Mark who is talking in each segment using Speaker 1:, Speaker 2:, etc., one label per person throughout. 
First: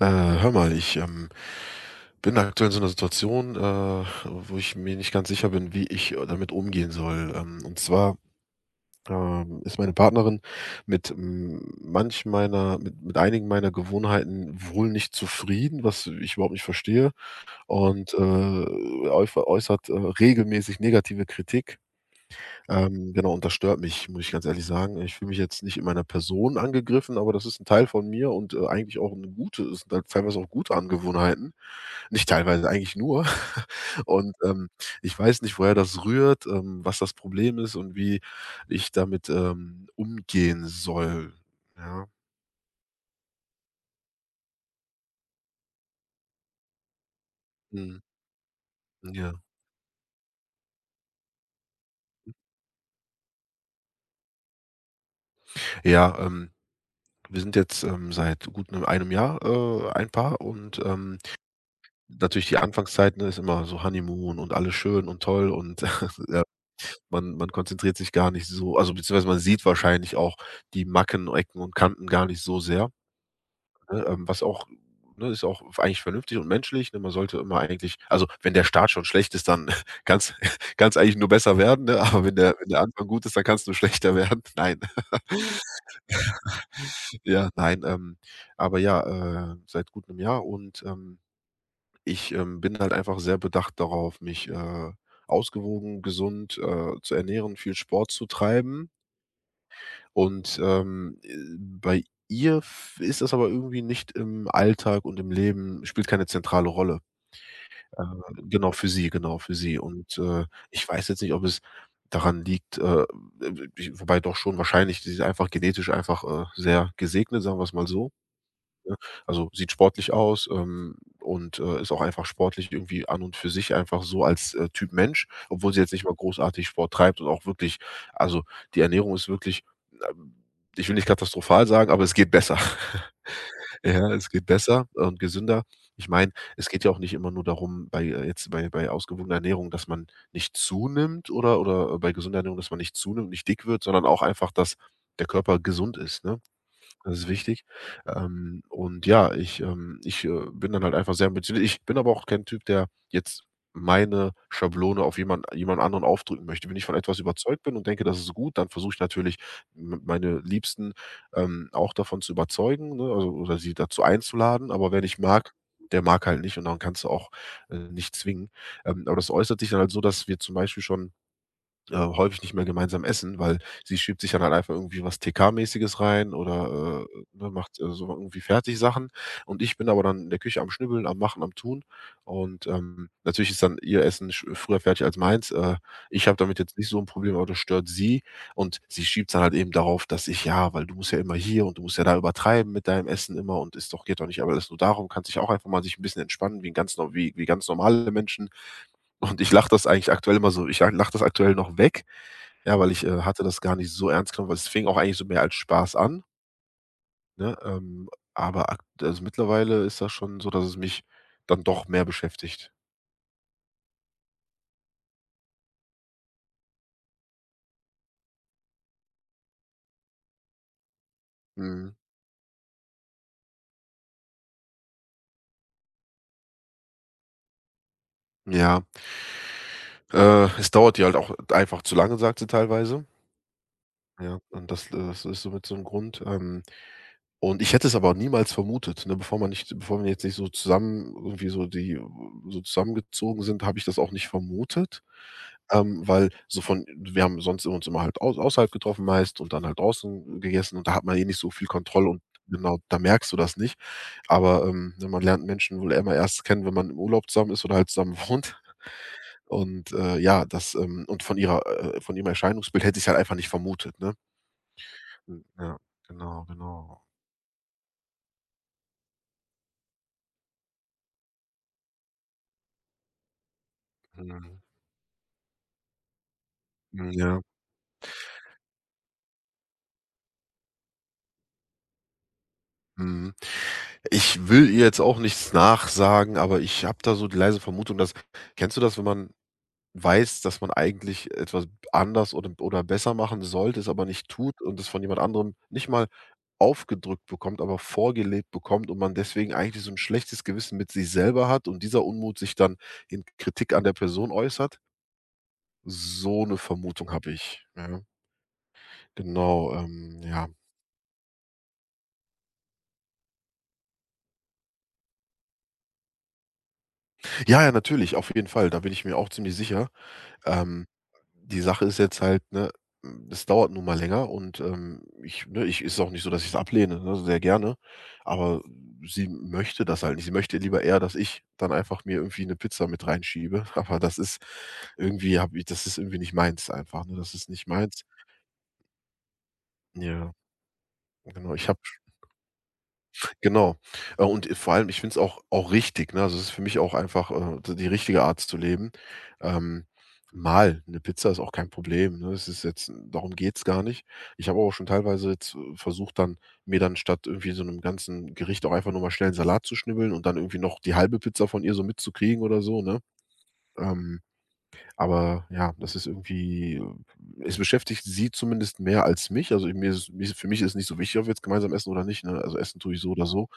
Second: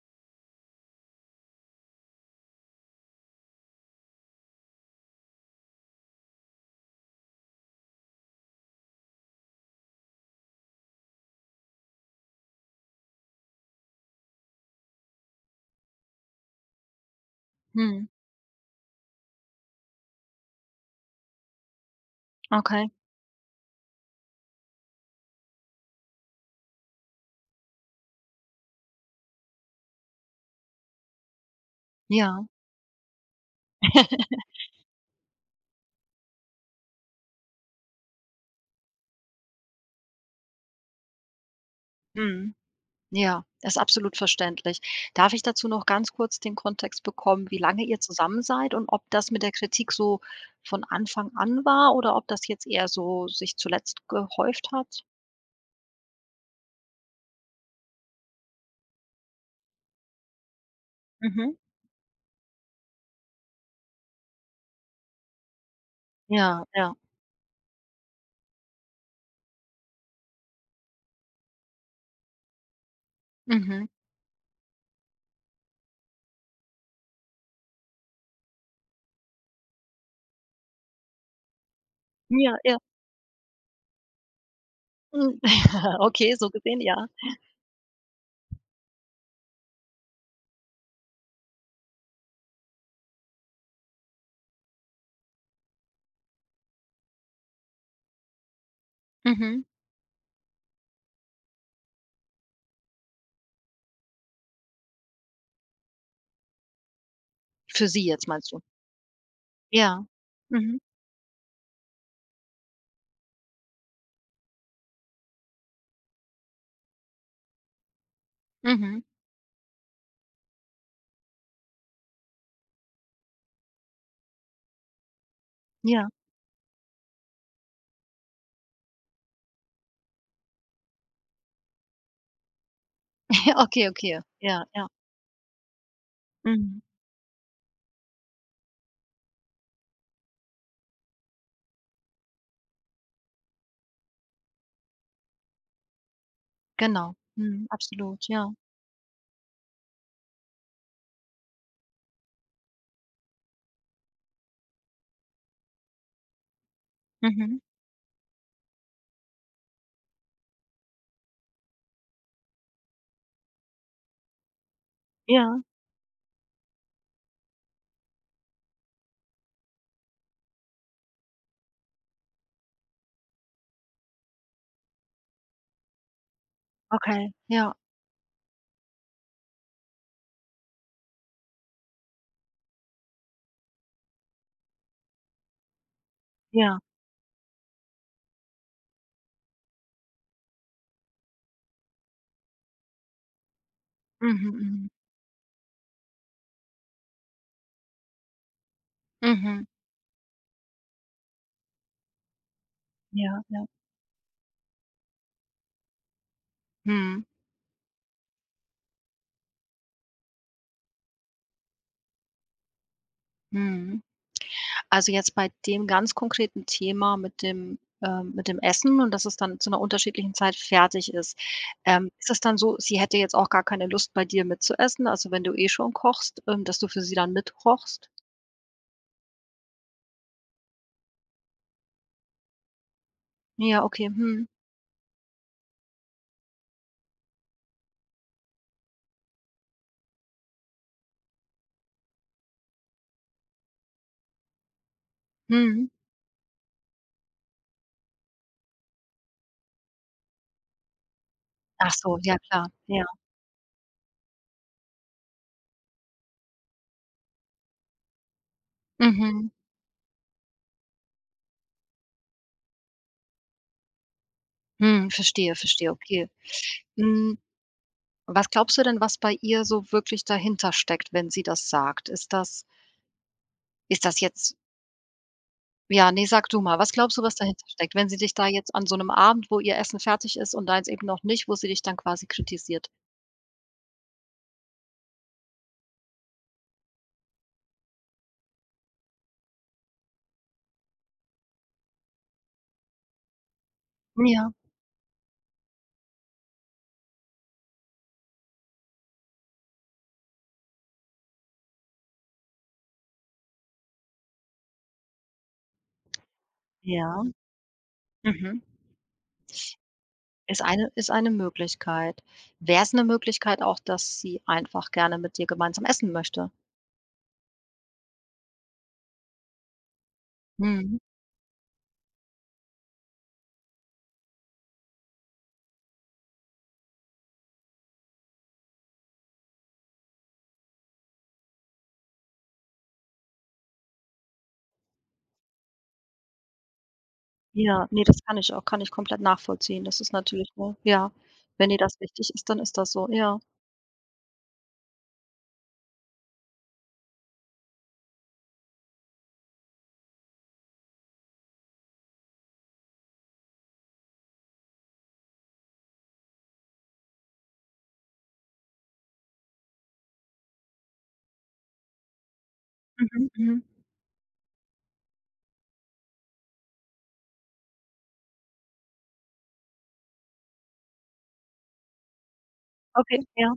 Speaker 1: Hör mal, ich bin aktuell in so einer Situation, wo ich mir nicht ganz sicher bin, wie ich damit umgehen soll. Und zwar ist meine Partnerin mit mit einigen meiner Gewohnheiten wohl nicht zufrieden, was ich überhaupt nicht verstehe,
Speaker 2: Mhm,
Speaker 1: und äußert regelmäßig negative Kritik.
Speaker 2: okay,
Speaker 1: Genau, und das stört mich, muss ich ganz ehrlich sagen. Ich fühle mich jetzt nicht in meiner Person angegriffen, aber das ist ein Teil von mir und, eigentlich auch eine gute es sind halt teilweise auch gute Angewohnheiten. Nicht
Speaker 2: ja.
Speaker 1: teilweise, eigentlich nur. Und, ähm, Ich weiß nicht, woher das rührt, was das Problem ist und wie ich damit, umgehen soll. Ja.
Speaker 2: Mhm, ja, ist absolut verständlich. Darf ich dazu noch ganz kurz den Kontext bekommen, wie lange
Speaker 1: Mhm.
Speaker 2: ihr zusammen seid und ob das
Speaker 1: Ja.
Speaker 2: mit der Kritik so von Anfang an war oder ob das jetzt eher so sich zuletzt gehäuft hat?
Speaker 1: Ja, wir sind jetzt, seit gut 'nem einem Jahr, ein Paar.
Speaker 2: Mhm.
Speaker 1: Natürlich die Anfangszeit, ne, ist immer so Honeymoon und alles schön und toll und ja,
Speaker 2: Ja, ja.
Speaker 1: man konzentriert sich gar nicht so, beziehungsweise man sieht wahrscheinlich auch die Macken, Ecken und Kanten gar nicht so sehr,
Speaker 2: Mhm.
Speaker 1: ne, was auch ne, ist auch eigentlich vernünftig und menschlich, ne? Man sollte immer, eigentlich, also, wenn der Start schon schlecht ist, dann kann's kann's eigentlich nur besser werden, ne? Aber
Speaker 2: Ja,
Speaker 1: wenn
Speaker 2: ja.
Speaker 1: der Anfang gut ist, dann kann's nur schlechter werden. Nein.
Speaker 2: Hm. Okay, so gesehen, ja.
Speaker 1: Ja, nein, Aber ja, seit gut 'nem Jahr. Ich bin halt einfach sehr bedacht darauf, mich, ausgewogen, gesund, zu ernähren, viel Sport zu treiben.
Speaker 2: Mhm.
Speaker 1: Und bei ihr f ist das aber irgendwie nicht im Alltag, und im Leben spielt keine zentrale Rolle.
Speaker 2: Für
Speaker 1: Äh,
Speaker 2: sie jetzt meinst du?
Speaker 1: genau, für sie, genau, für sie.
Speaker 2: Ja.
Speaker 1: Und,
Speaker 2: Mhm,
Speaker 1: ich weiß jetzt nicht, ob es daran liegt, wobei doch, schon wahrscheinlich, sie ist einfach genetisch einfach, sehr gesegnet, sagen wir's mal so, ne?
Speaker 2: mhm.
Speaker 1: Also, sieht sportlich aus, und, ist auch einfach sportlich, irgendwie an und für sich einfach so als, Typ Mensch, obwohl sie jetzt nicht
Speaker 2: Ja.
Speaker 1: mal großartig Sport treibt und auch wirklich, also, die Ernährung ist wirklich, ähm ich will nicht katastrophal sagen, aber es geht besser.
Speaker 2: Okay,
Speaker 1: Ja,
Speaker 2: okay.
Speaker 1: es geht
Speaker 2: Ja,
Speaker 1: besser
Speaker 2: ja.
Speaker 1: und gesünder. Ich meine, es
Speaker 2: Mhm.
Speaker 1: geht ja auch nicht immer nur darum, bei, jetzt bei bei ausgewogener Ernährung, dass man nicht zunimmt, oder bei gesunder Ernährung, dass man nicht zunimmt, nicht dick wird, sondern auch einfach, dass der Körper gesund ist, ne? Das
Speaker 2: Genau.
Speaker 1: ist wichtig.
Speaker 2: Mhm, absolut, ja.
Speaker 1: Und ja, ich bin dann halt einfach sehr ambitioniert. Ich bin aber auch kein Typ, der jetzt meine Schablone auf jemand anderen aufdrücken möchte. Wenn ich von etwas
Speaker 2: Mhm.
Speaker 1: überzeugt bin und denke, das ist gut, dann versuche ich natürlich, m meine Liebsten, auch davon zu überzeugen, ne, also, oder sie dazu einzuladen. Aber wer nicht mag,
Speaker 2: Ja.
Speaker 1: der mag halt nicht, und dann kannst du auch, nicht zwingen. Aber das äußert sich dann halt so, dass wir zum Beispiel schon häufig nicht mehr gemeinsam essen, weil sie schiebt sich ja dann halt einfach irgendwie was TK-mäßiges rein, oder,
Speaker 2: Okay,
Speaker 1: ne,
Speaker 2: ja,
Speaker 1: macht, so irgendwie Fertigsachen, und ich bin aber dann in der Küche am Schnibbeln, am Machen, am Tun, und, natürlich ist dann ihr Essen sch früher fertig als meins. Ich habe damit jetzt
Speaker 2: ja.
Speaker 1: nicht so ein Problem, aber das stört sie, und sie schiebt dann halt eben darauf, dass ich: „Ja, weil du musst ja immer hier und du musst ja da übertreiben mit deinem Essen immer, und ist doch geht doch nicht.
Speaker 2: Mhm,
Speaker 1: Aber alles nur
Speaker 2: mhm.
Speaker 1: darum, kannst dich auch einfach mal, sich ein bisschen entspannen wie 'n ganz nor wie wie ganz normale Menschen.“ Und
Speaker 2: Mhm.
Speaker 1: ich lache das aktuell noch weg, ja, weil ich, hatte
Speaker 2: Ja,
Speaker 1: das
Speaker 2: ja.
Speaker 1: gar nicht so ernst genommen, weil es fing auch eigentlich so mehr als Spaß an,
Speaker 2: Mhm,
Speaker 1: ne? Aber ak Also, mittlerweile ist das schon so, dass es mich dann doch mehr beschäftigt.
Speaker 2: mhm. Also, jetzt bei dem ganz konkreten Thema mit dem Essen, und dass es dann zu einer unterschiedlichen Zeit fertig ist.
Speaker 1: Mhm.
Speaker 2: Ist es dann so, sie hätte jetzt auch gar keine Lust, bei dir mitzuessen, also, wenn du eh schon kochst, dass du für sie dann mitkochst?
Speaker 1: Ja, es dauert dir halt auch einfach zu lange, sagt sie teilweise.
Speaker 2: Ja, okay.
Speaker 1: Ja,
Speaker 2: Mhm,
Speaker 1: und das, das ist somit so 'n Grund. Und ich hätte es aber niemals vermutet, ne? Bevor wir jetzt nicht so zusammen, irgendwie, so zusammengezogen sind, habe ich das auch nicht vermutet,
Speaker 2: mhm.
Speaker 1: weil, so von wir haben sonst uns immer halt au außerhalb getroffen meist, und dann halt draußen gegessen, und da hat man eh nicht so viel
Speaker 2: Ach
Speaker 1: Kontrolle,
Speaker 2: so,
Speaker 1: und
Speaker 2: ja, klar.
Speaker 1: genau, da
Speaker 2: Ja.
Speaker 1: merkst du das nicht. Aber, ne, man lernt Menschen wohl immer erst kennen, wenn man im Urlaub zusammen ist oder halt zusammen wohnt.
Speaker 2: Mhm.
Speaker 1: Und, ja, das, von ihrem Erscheinungsbild hätte ich halt einfach nicht vermutet, ne?
Speaker 2: Mhm,
Speaker 1: Hm,
Speaker 2: verstehe,
Speaker 1: ja,
Speaker 2: verstehe, okay.
Speaker 1: genau, genau.
Speaker 2: Hm, was glaubst du denn, was bei ihr so wirklich dahinter steckt, wenn sie das sagt? Ist das jetzt
Speaker 1: Mhm.
Speaker 2: ja, ne, sag du mal, was
Speaker 1: Mhm,
Speaker 2: glaubst du, was
Speaker 1: ja.
Speaker 2: dahinter steckt, wenn sie dich da jetzt an so 'nem Abend, wo ihr Essen fertig ist und deins eben noch nicht, wo sie dich dann quasi kritisiert?
Speaker 1: Mhm. Ich will ihr jetzt auch nichts nachsagen, aber ich habe da so die leise Vermutung, dass, kennst du das, wenn man weiß, dass man eigentlich etwas anders oder besser machen sollte, es aber nicht
Speaker 2: Ja,
Speaker 1: tut, und es von jemand anderem nicht mal aufgedrückt bekommt, aber vorgelebt bekommt, und man deswegen eigentlich so ein schlechtes Gewissen mit sich selber hat, und dieser Unmut sich dann in Kritik an der Person äußert? So eine Vermutung
Speaker 2: ja,
Speaker 1: habe ich, ja.
Speaker 2: mhm.
Speaker 1: Genau, ja.
Speaker 2: Ist eine Möglichkeit. Wär's 'ne Möglichkeit auch, dass sie einfach gerne mit dir gemeinsam essen möchte?
Speaker 1: Ja, ja, natürlich, auf jeden Fall, da bin ich mir auch ziemlich sicher. Ähm,
Speaker 2: Mhm.
Speaker 1: Die Sache ist jetzt halt, ne, es dauert nun mal länger, und, ich ne, ich, ist auch nicht so, dass ich es ablehne, ne, sehr gerne, aber sie möchte das halt nicht. Sie möchte lieber eher, dass ich dann einfach mir irgendwie eine Pizza mit reinschiebe, aber das ist, irgendwie habe ich das ist irgendwie nicht meins einfach, ne? Das ist nicht
Speaker 2: Ja,
Speaker 1: meins.
Speaker 2: ne, das kann ich komplett nachvollziehen. Das ist
Speaker 1: Ja,
Speaker 2: natürlich, ne, ja.
Speaker 1: genau. Ich
Speaker 2: Wenn dir
Speaker 1: habe
Speaker 2: das wichtig ist, dann ist das so, ja.
Speaker 1: Genau. Vor allem, ich finde es auch auch richtig, ne? Also, es ist für mich auch einfach, d die richtige Art zu leben. Ähm, Mal eine Pizza ist auch kein Problem, ne? Es ist jetzt Darum geht's gar nicht. Ich habe auch schon teilweise jetzt versucht, dann mir dann statt irgendwie so einem ganzen Gericht, auch einfach nur mal schnell 'n Salat zu schnibbeln, und dann irgendwie noch die halbe Pizza von ihr so mitzukriegen oder so, ne?
Speaker 2: Mhm, mhm.
Speaker 1: Ähm aber ja, das ist irgendwie, es beschäftigt sie zumindest mehr als mich. Also, mir ist es, für mich ist nicht so wichtig, ob wir jetzt gemeinsam essen oder nicht, ne? Also, essen tue ich so
Speaker 2: Okay,
Speaker 1: oder so.
Speaker 2: ja.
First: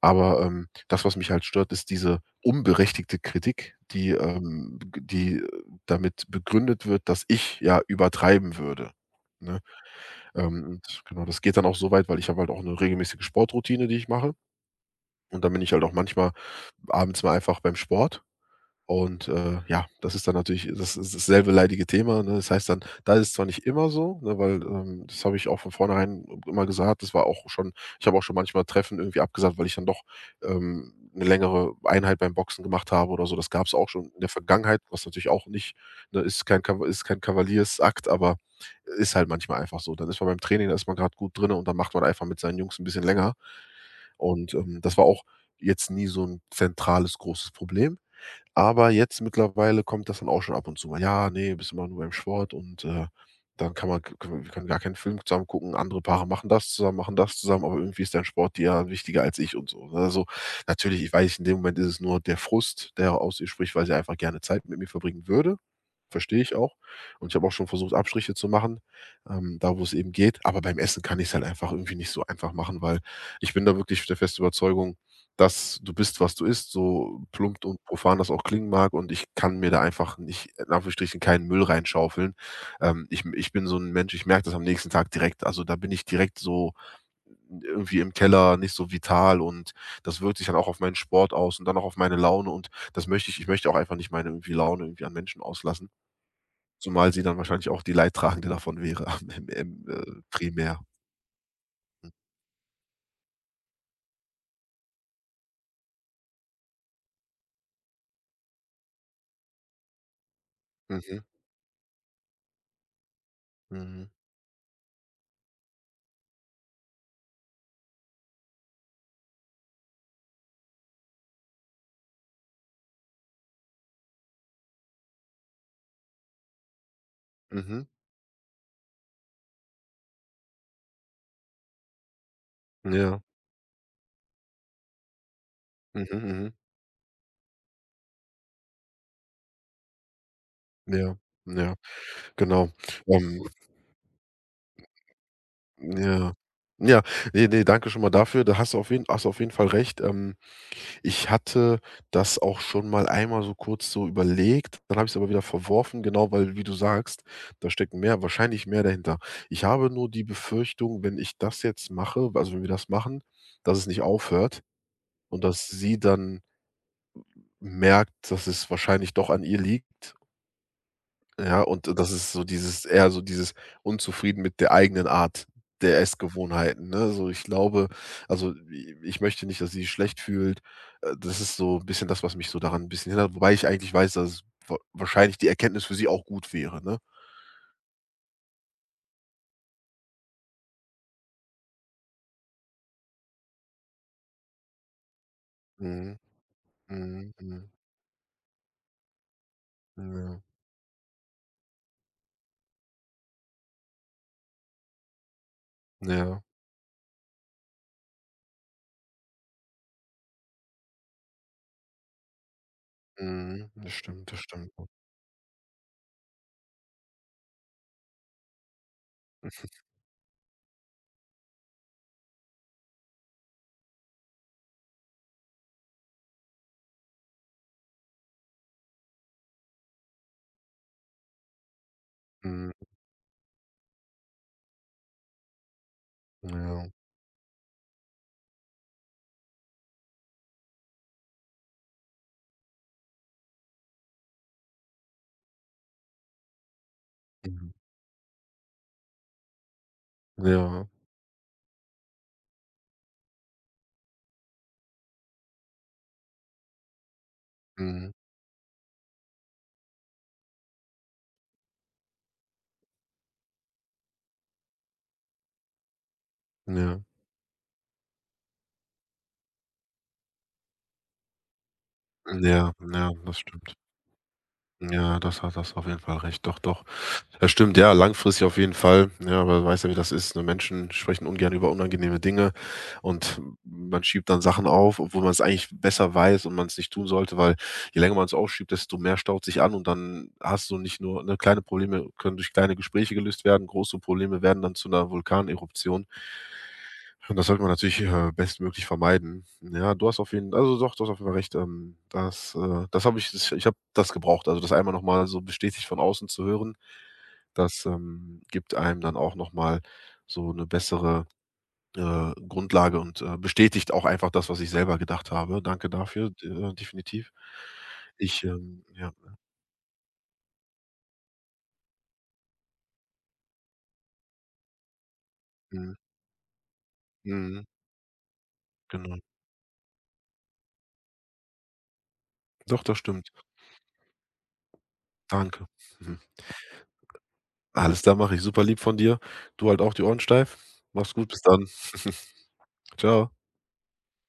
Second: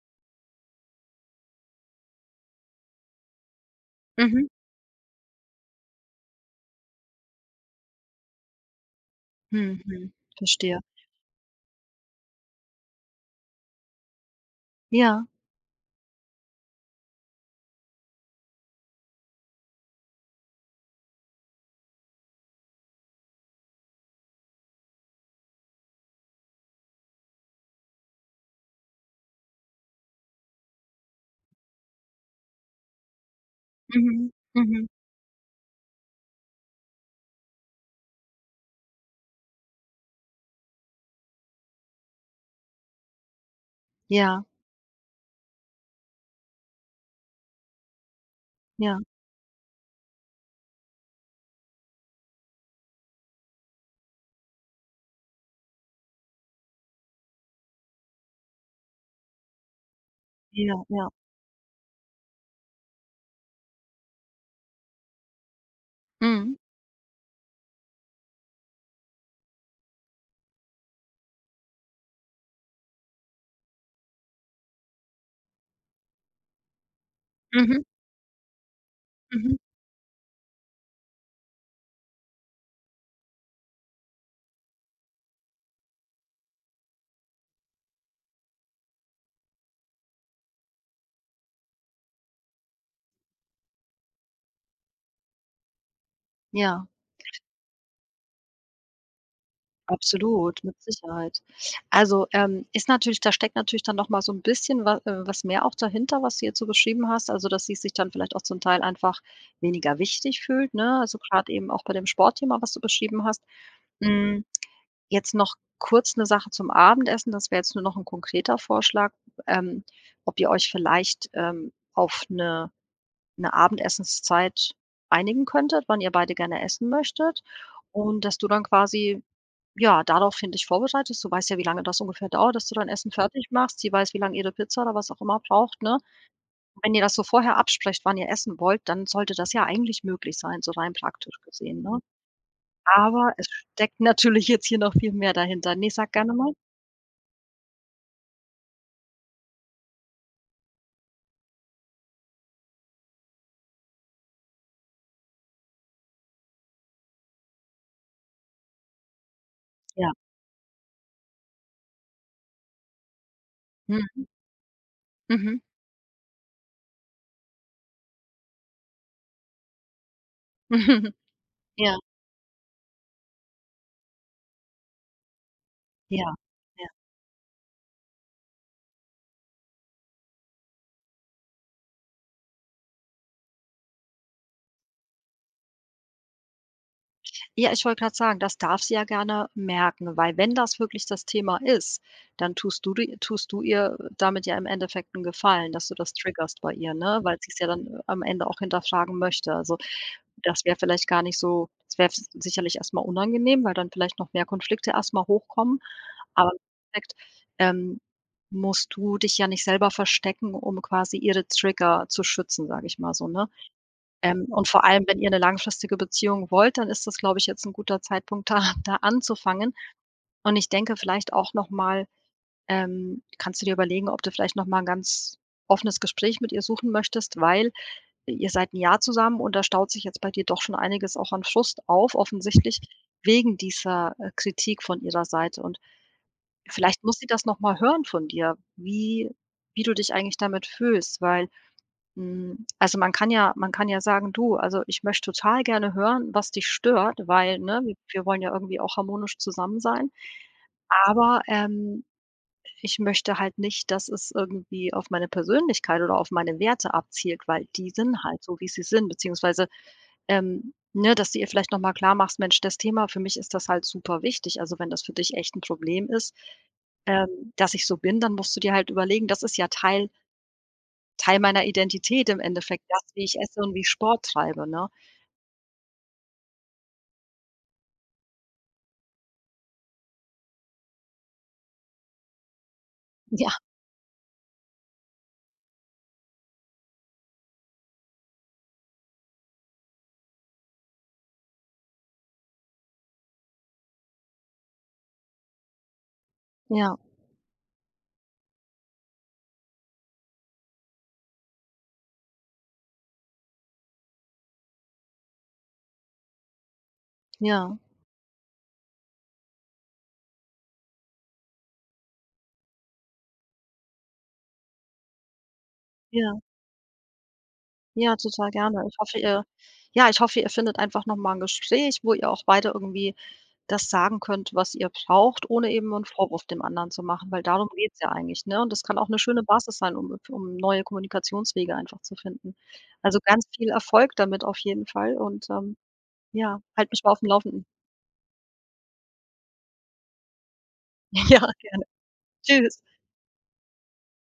Speaker 1: Aber, das, was mich halt stört, ist diese unberechtigte Kritik,
Speaker 2: Mhm.
Speaker 1: die damit begründet wird, dass ich ja übertreiben würde, ne?
Speaker 2: Mhm. Verstehe.
Speaker 1: Und genau, das geht dann auch so weit, weil ich habe halt auch eine regelmäßige Sportroutine, die ich mache.
Speaker 2: Ja.
Speaker 1: Und dann bin ich halt auch manchmal abends mal einfach beim Sport, und, ja, das ist dann natürlich dasselbe leidige Thema, ne? Das heißt dann, da ist es zwar nicht immer so, ne, weil, das habe ich auch von vornherein immer gesagt. Das war auch schon Ich habe auch schon manchmal Treffen irgendwie abgesagt, weil ich dann doch, 'ne längere Einheit beim Boxen gemacht habe oder so. Das gab es auch schon in der
Speaker 2: Mhm.
Speaker 1: Vergangenheit,
Speaker 2: Mhm.
Speaker 1: was natürlich auch nicht, ne, ist, kein Kav ist kein Kavaliersakt, aber ist halt manchmal einfach so. Dann ist man beim Training, da ist man grad gut drinnen, und dann macht man einfach mit seinen Jungs ein bisschen länger.
Speaker 2: Ja,
Speaker 1: Und, das war auch jetzt nie so ein zentrales, großes Problem. Aber
Speaker 2: ja.
Speaker 1: jetzt mittlerweile kommt das dann auch schon ab und zu mal: „Ja, nee, bist immer nur beim Sport und, dann kann man können wir können gar keinen Film zusammen gucken. Andere Paare machen das zusammen, aber irgendwie ist dein Sport dir ja wichtiger als ich“ und so, ne? Also,
Speaker 2: Ja,
Speaker 1: natürlich,
Speaker 2: ja.
Speaker 1: ich weiß, in dem Moment ist es nur der Frust, der aus ihr spricht, weil sie einfach gerne Zeit mit mir verbringen würde. Verstehe
Speaker 2: Mhm.
Speaker 1: ich auch. Und ich habe auch schon versucht, Abstriche zu machen, da wo es eben geht. Aber beim Essen kann ich es halt einfach irgendwie nicht so einfach machen, weil ich bin da wirklich der festen Überzeugung, dass du bist, was du isst, so plump und
Speaker 2: Mhm.
Speaker 1: profan das auch klingen mag. Und ich
Speaker 2: Mhm.
Speaker 1: kann mir da einfach nicht, in Anführungsstrichen, keinen Müll reinschaufeln. Ich bin so ein Mensch, ich merke das am nächsten Tag direkt. Also, da bin ich direkt so irgendwie im Keller, nicht so vital, und das wirkt sich dann auch auf meinen Sport aus und dann auch auf meine Laune, und das möchte ich ich möchte auch einfach nicht meine, irgendwie, Laune irgendwie an Menschen auslassen.
Speaker 2: Ja,
Speaker 1: Zumal sie dann wahrscheinlich auch die Leidtragende davon wäre im,
Speaker 2: absolut,
Speaker 1: primär.
Speaker 2: mit Sicherheit. Also, ist natürlich, da steckt natürlich dann noch mal so ein bisschen wa was mehr auch dahinter, was du jetzt so beschrieben hast. Also, dass sie sich dann vielleicht auch zum Teil einfach weniger wichtig fühlt, ne? Also,
Speaker 1: Mhm,
Speaker 2: gerade eben auch bei dem Sportthema, was du beschrieben hast.
Speaker 1: mhm,
Speaker 2: Hm, jetzt noch kurz eine Sache zum Abendessen. Das wäre jetzt nur noch ein konkreter Vorschlag, ähm, ob ihr euch vielleicht, auf eine Abendessenszeit einigen könntet, wann ihr beide gerne essen möchtet,
Speaker 1: mhm,
Speaker 2: und dass du dann quasi, ja, daraufhin dich vorbereitest. Du weißt ja, wie lange das ungefähr dauert, dass du dein Essen
Speaker 1: ja,
Speaker 2: fertig machst. Sie weiß, wie lang ihre Pizza oder was auch immer braucht, ne?
Speaker 1: mhm,
Speaker 2: Wenn ihr das so vorher absprecht, wann ihr essen wollt, dann sollte das ja eigentlich möglich sein, so rein
Speaker 1: mhm, ja,
Speaker 2: praktisch
Speaker 1: ja,
Speaker 2: gesehen, ne?
Speaker 1: genau.
Speaker 2: Aber
Speaker 1: Ähm,
Speaker 2: es steckt natürlich jetzt hier noch viel mehr dahinter. Nee, sag
Speaker 1: ja.
Speaker 2: gerne mal.
Speaker 1: Ja, nee, danke schon mal dafür. Da hast du auf jeden hast du auf jeden Fall recht. Ich hatte das auch schon mal einmal so kurz so überlegt, dann habe ich es aber wieder verworfen, genau, weil, wie du sagst, da steckt mehr, wahrscheinlich mehr dahinter. Ich habe nur
Speaker 2: Ja.
Speaker 1: die Befürchtung, wenn ich das jetzt mache, also, wenn wir das machen, dass es nicht
Speaker 2: Mhm.
Speaker 1: aufhört. Und
Speaker 2: Mhm.
Speaker 1: dass sie dann merkt, dass es wahrscheinlich doch an ihr liegt, ja, und
Speaker 2: Ja.
Speaker 1: das ist so dieses, eher so dieses unzufrieden mit der eigenen Art der
Speaker 2: Ja. Ja.
Speaker 1: Essgewohnheiten, ne? So, ich glaube, also, i ich möchte nicht, dass sie sich schlecht fühlt. Das ist so ein bisschen das, was mich so daran ein bisschen hindert, wobei ich eigentlich weiß, dass es wa wahrscheinlich die Erkenntnis für sie auch gut wäre, ne?
Speaker 2: Ja, ich wollte gerade sagen, das darf sie ja gerne merken, weil wenn das wirklich das Thema ist, dann tust du ihr damit ja im Endeffekt einen Gefallen, dass du das
Speaker 1: Mhm,
Speaker 2: triggerst bei ihr, ne,
Speaker 1: mhm,
Speaker 2: weil sie es ja
Speaker 1: mhm,
Speaker 2: dann am Ende auch hinterfragen möchte. Also,
Speaker 1: ja,
Speaker 2: das wäre vielleicht gar nicht so das wäre sicherlich erstmal unangenehm, weil dann vielleicht noch mehr Konflikte erstmal hochkommen,
Speaker 1: ja,
Speaker 2: aber im Endeffekt, ähm, musst du dich ja nicht selber verstecken, um quasi ihre Trigger zu schützen, sage ich mal so, ne?
Speaker 1: mhm, das stimmt, das
Speaker 2: Und
Speaker 1: stimmt.
Speaker 2: vor allem, wenn ihr 'ne langfristige Beziehung wollt, dann ist das, glaube ich, jetzt 'n guter Zeitpunkt, da anzufangen. Und ich denke vielleicht auch noch mal kannst du dir überlegen, ob du vielleicht noch mal 'n ganz offenes Gespräch mit ihr suchen möchtest, weil ihr seid 'n Jahr zusammen und da staut sich jetzt bei dir doch schon einiges auch an Frust auf,
Speaker 1: Mhm,
Speaker 2: offensichtlich wegen dieser, Kritik von ihrer Seite. Und
Speaker 1: ja,
Speaker 2: vielleicht muss sie das noch mal hören von dir, wie du dich eigentlich damit fühlst, weil hm, also, man kann ja sagen: „Du, also, ich möchte total gerne hören, was dich stört, weil,
Speaker 1: mhm,
Speaker 2: ne, wir wollen ja irgendwie auch harmonisch zusammen sein.
Speaker 1: ja,
Speaker 2: Aber, ich möchte halt nicht, dass es irgendwie auf meine Persönlichkeit oder auf meine Werte abzielt, weil die
Speaker 1: mhm,
Speaker 2: sind halt so, wie sie sind.“ Beziehungsweise, ne, dass du ihr vielleicht noch mal klarmachst: „Mensch, das Thema, für mich ist das halt super wichtig. Also, wenn das für dich echt 'n Problem ist,
Speaker 1: ja.
Speaker 2: dass ich so bin, dann musst du dir halt überlegen, das ist ja Teil meiner Identität im
Speaker 1: Ja,
Speaker 2: Endeffekt,
Speaker 1: ja,
Speaker 2: das, wie ich
Speaker 1: das
Speaker 2: esse
Speaker 1: stimmt.
Speaker 2: und wie ich Sport treibe, ne?
Speaker 1: Ja, das hat das auf jeden Fall recht. Doch, doch. Das stimmt, ja, langfristig auf jeden Fall. Ja, aber weiß ja, wie das ist. Ne? Menschen sprechen ungern über unangenehme Dinge, und
Speaker 2: Ja,
Speaker 1: man schiebt dann Sachen auf, obwohl man es eigentlich besser weiß und man es nicht tun sollte, weil je länger man es aufschiebt, desto mehr staut sich an, und dann hast du nicht nur, ne, kleine Probleme können durch kleine Gespräche gelöst werden, große Probleme werden dann zu einer Vulkaneruption.
Speaker 2: ja,
Speaker 1: Und das sollte man natürlich, bestmöglich vermeiden. Ja, du hast auf jeden Fall, also doch, du hast auf jeden Fall recht. Das habe ich, das ich habe das gebraucht. Also, das einmal noch mal so bestätigt von außen zu hören,
Speaker 2: ja,
Speaker 1: das, gibt einem dann auch noch mal so eine bessere, Grundlage, und, bestätigt auch einfach das, was ich selber gedacht habe. Danke dafür,
Speaker 2: ja,
Speaker 1: definitiv.
Speaker 2: ja, total gerne. Ich
Speaker 1: Ja,
Speaker 2: hoffe, ihr ja, ich hoffe, ihr findet einfach noch mal 'n Gespräch, wo ihr auch beide irgendwie das sagen könnt, was ihr braucht, ohne eben
Speaker 1: mhm,
Speaker 2: 'n Vorwurf dem anderen zu machen, weil
Speaker 1: mhm,
Speaker 2: darum geht's ja eigentlich, ne? Und das kann auch 'ne
Speaker 1: genau.
Speaker 2: schöne Basis sein, um neue Kommunikationswege einfach zu finden.
Speaker 1: Doch, das
Speaker 2: Also,
Speaker 1: stimmt.
Speaker 2: ganz viel Erfolg damit auf jeden Fall und,
Speaker 1: Danke. Mhm.
Speaker 2: ja, halt mich mal aufm Laufenden.
Speaker 1: Alles, da mache ich. Super lieb von dir. Du halt auch die Ohren steif. Mach's gut, bis
Speaker 2: Ja,
Speaker 1: dann.
Speaker 2: tschüss.
Speaker 1: Ciao.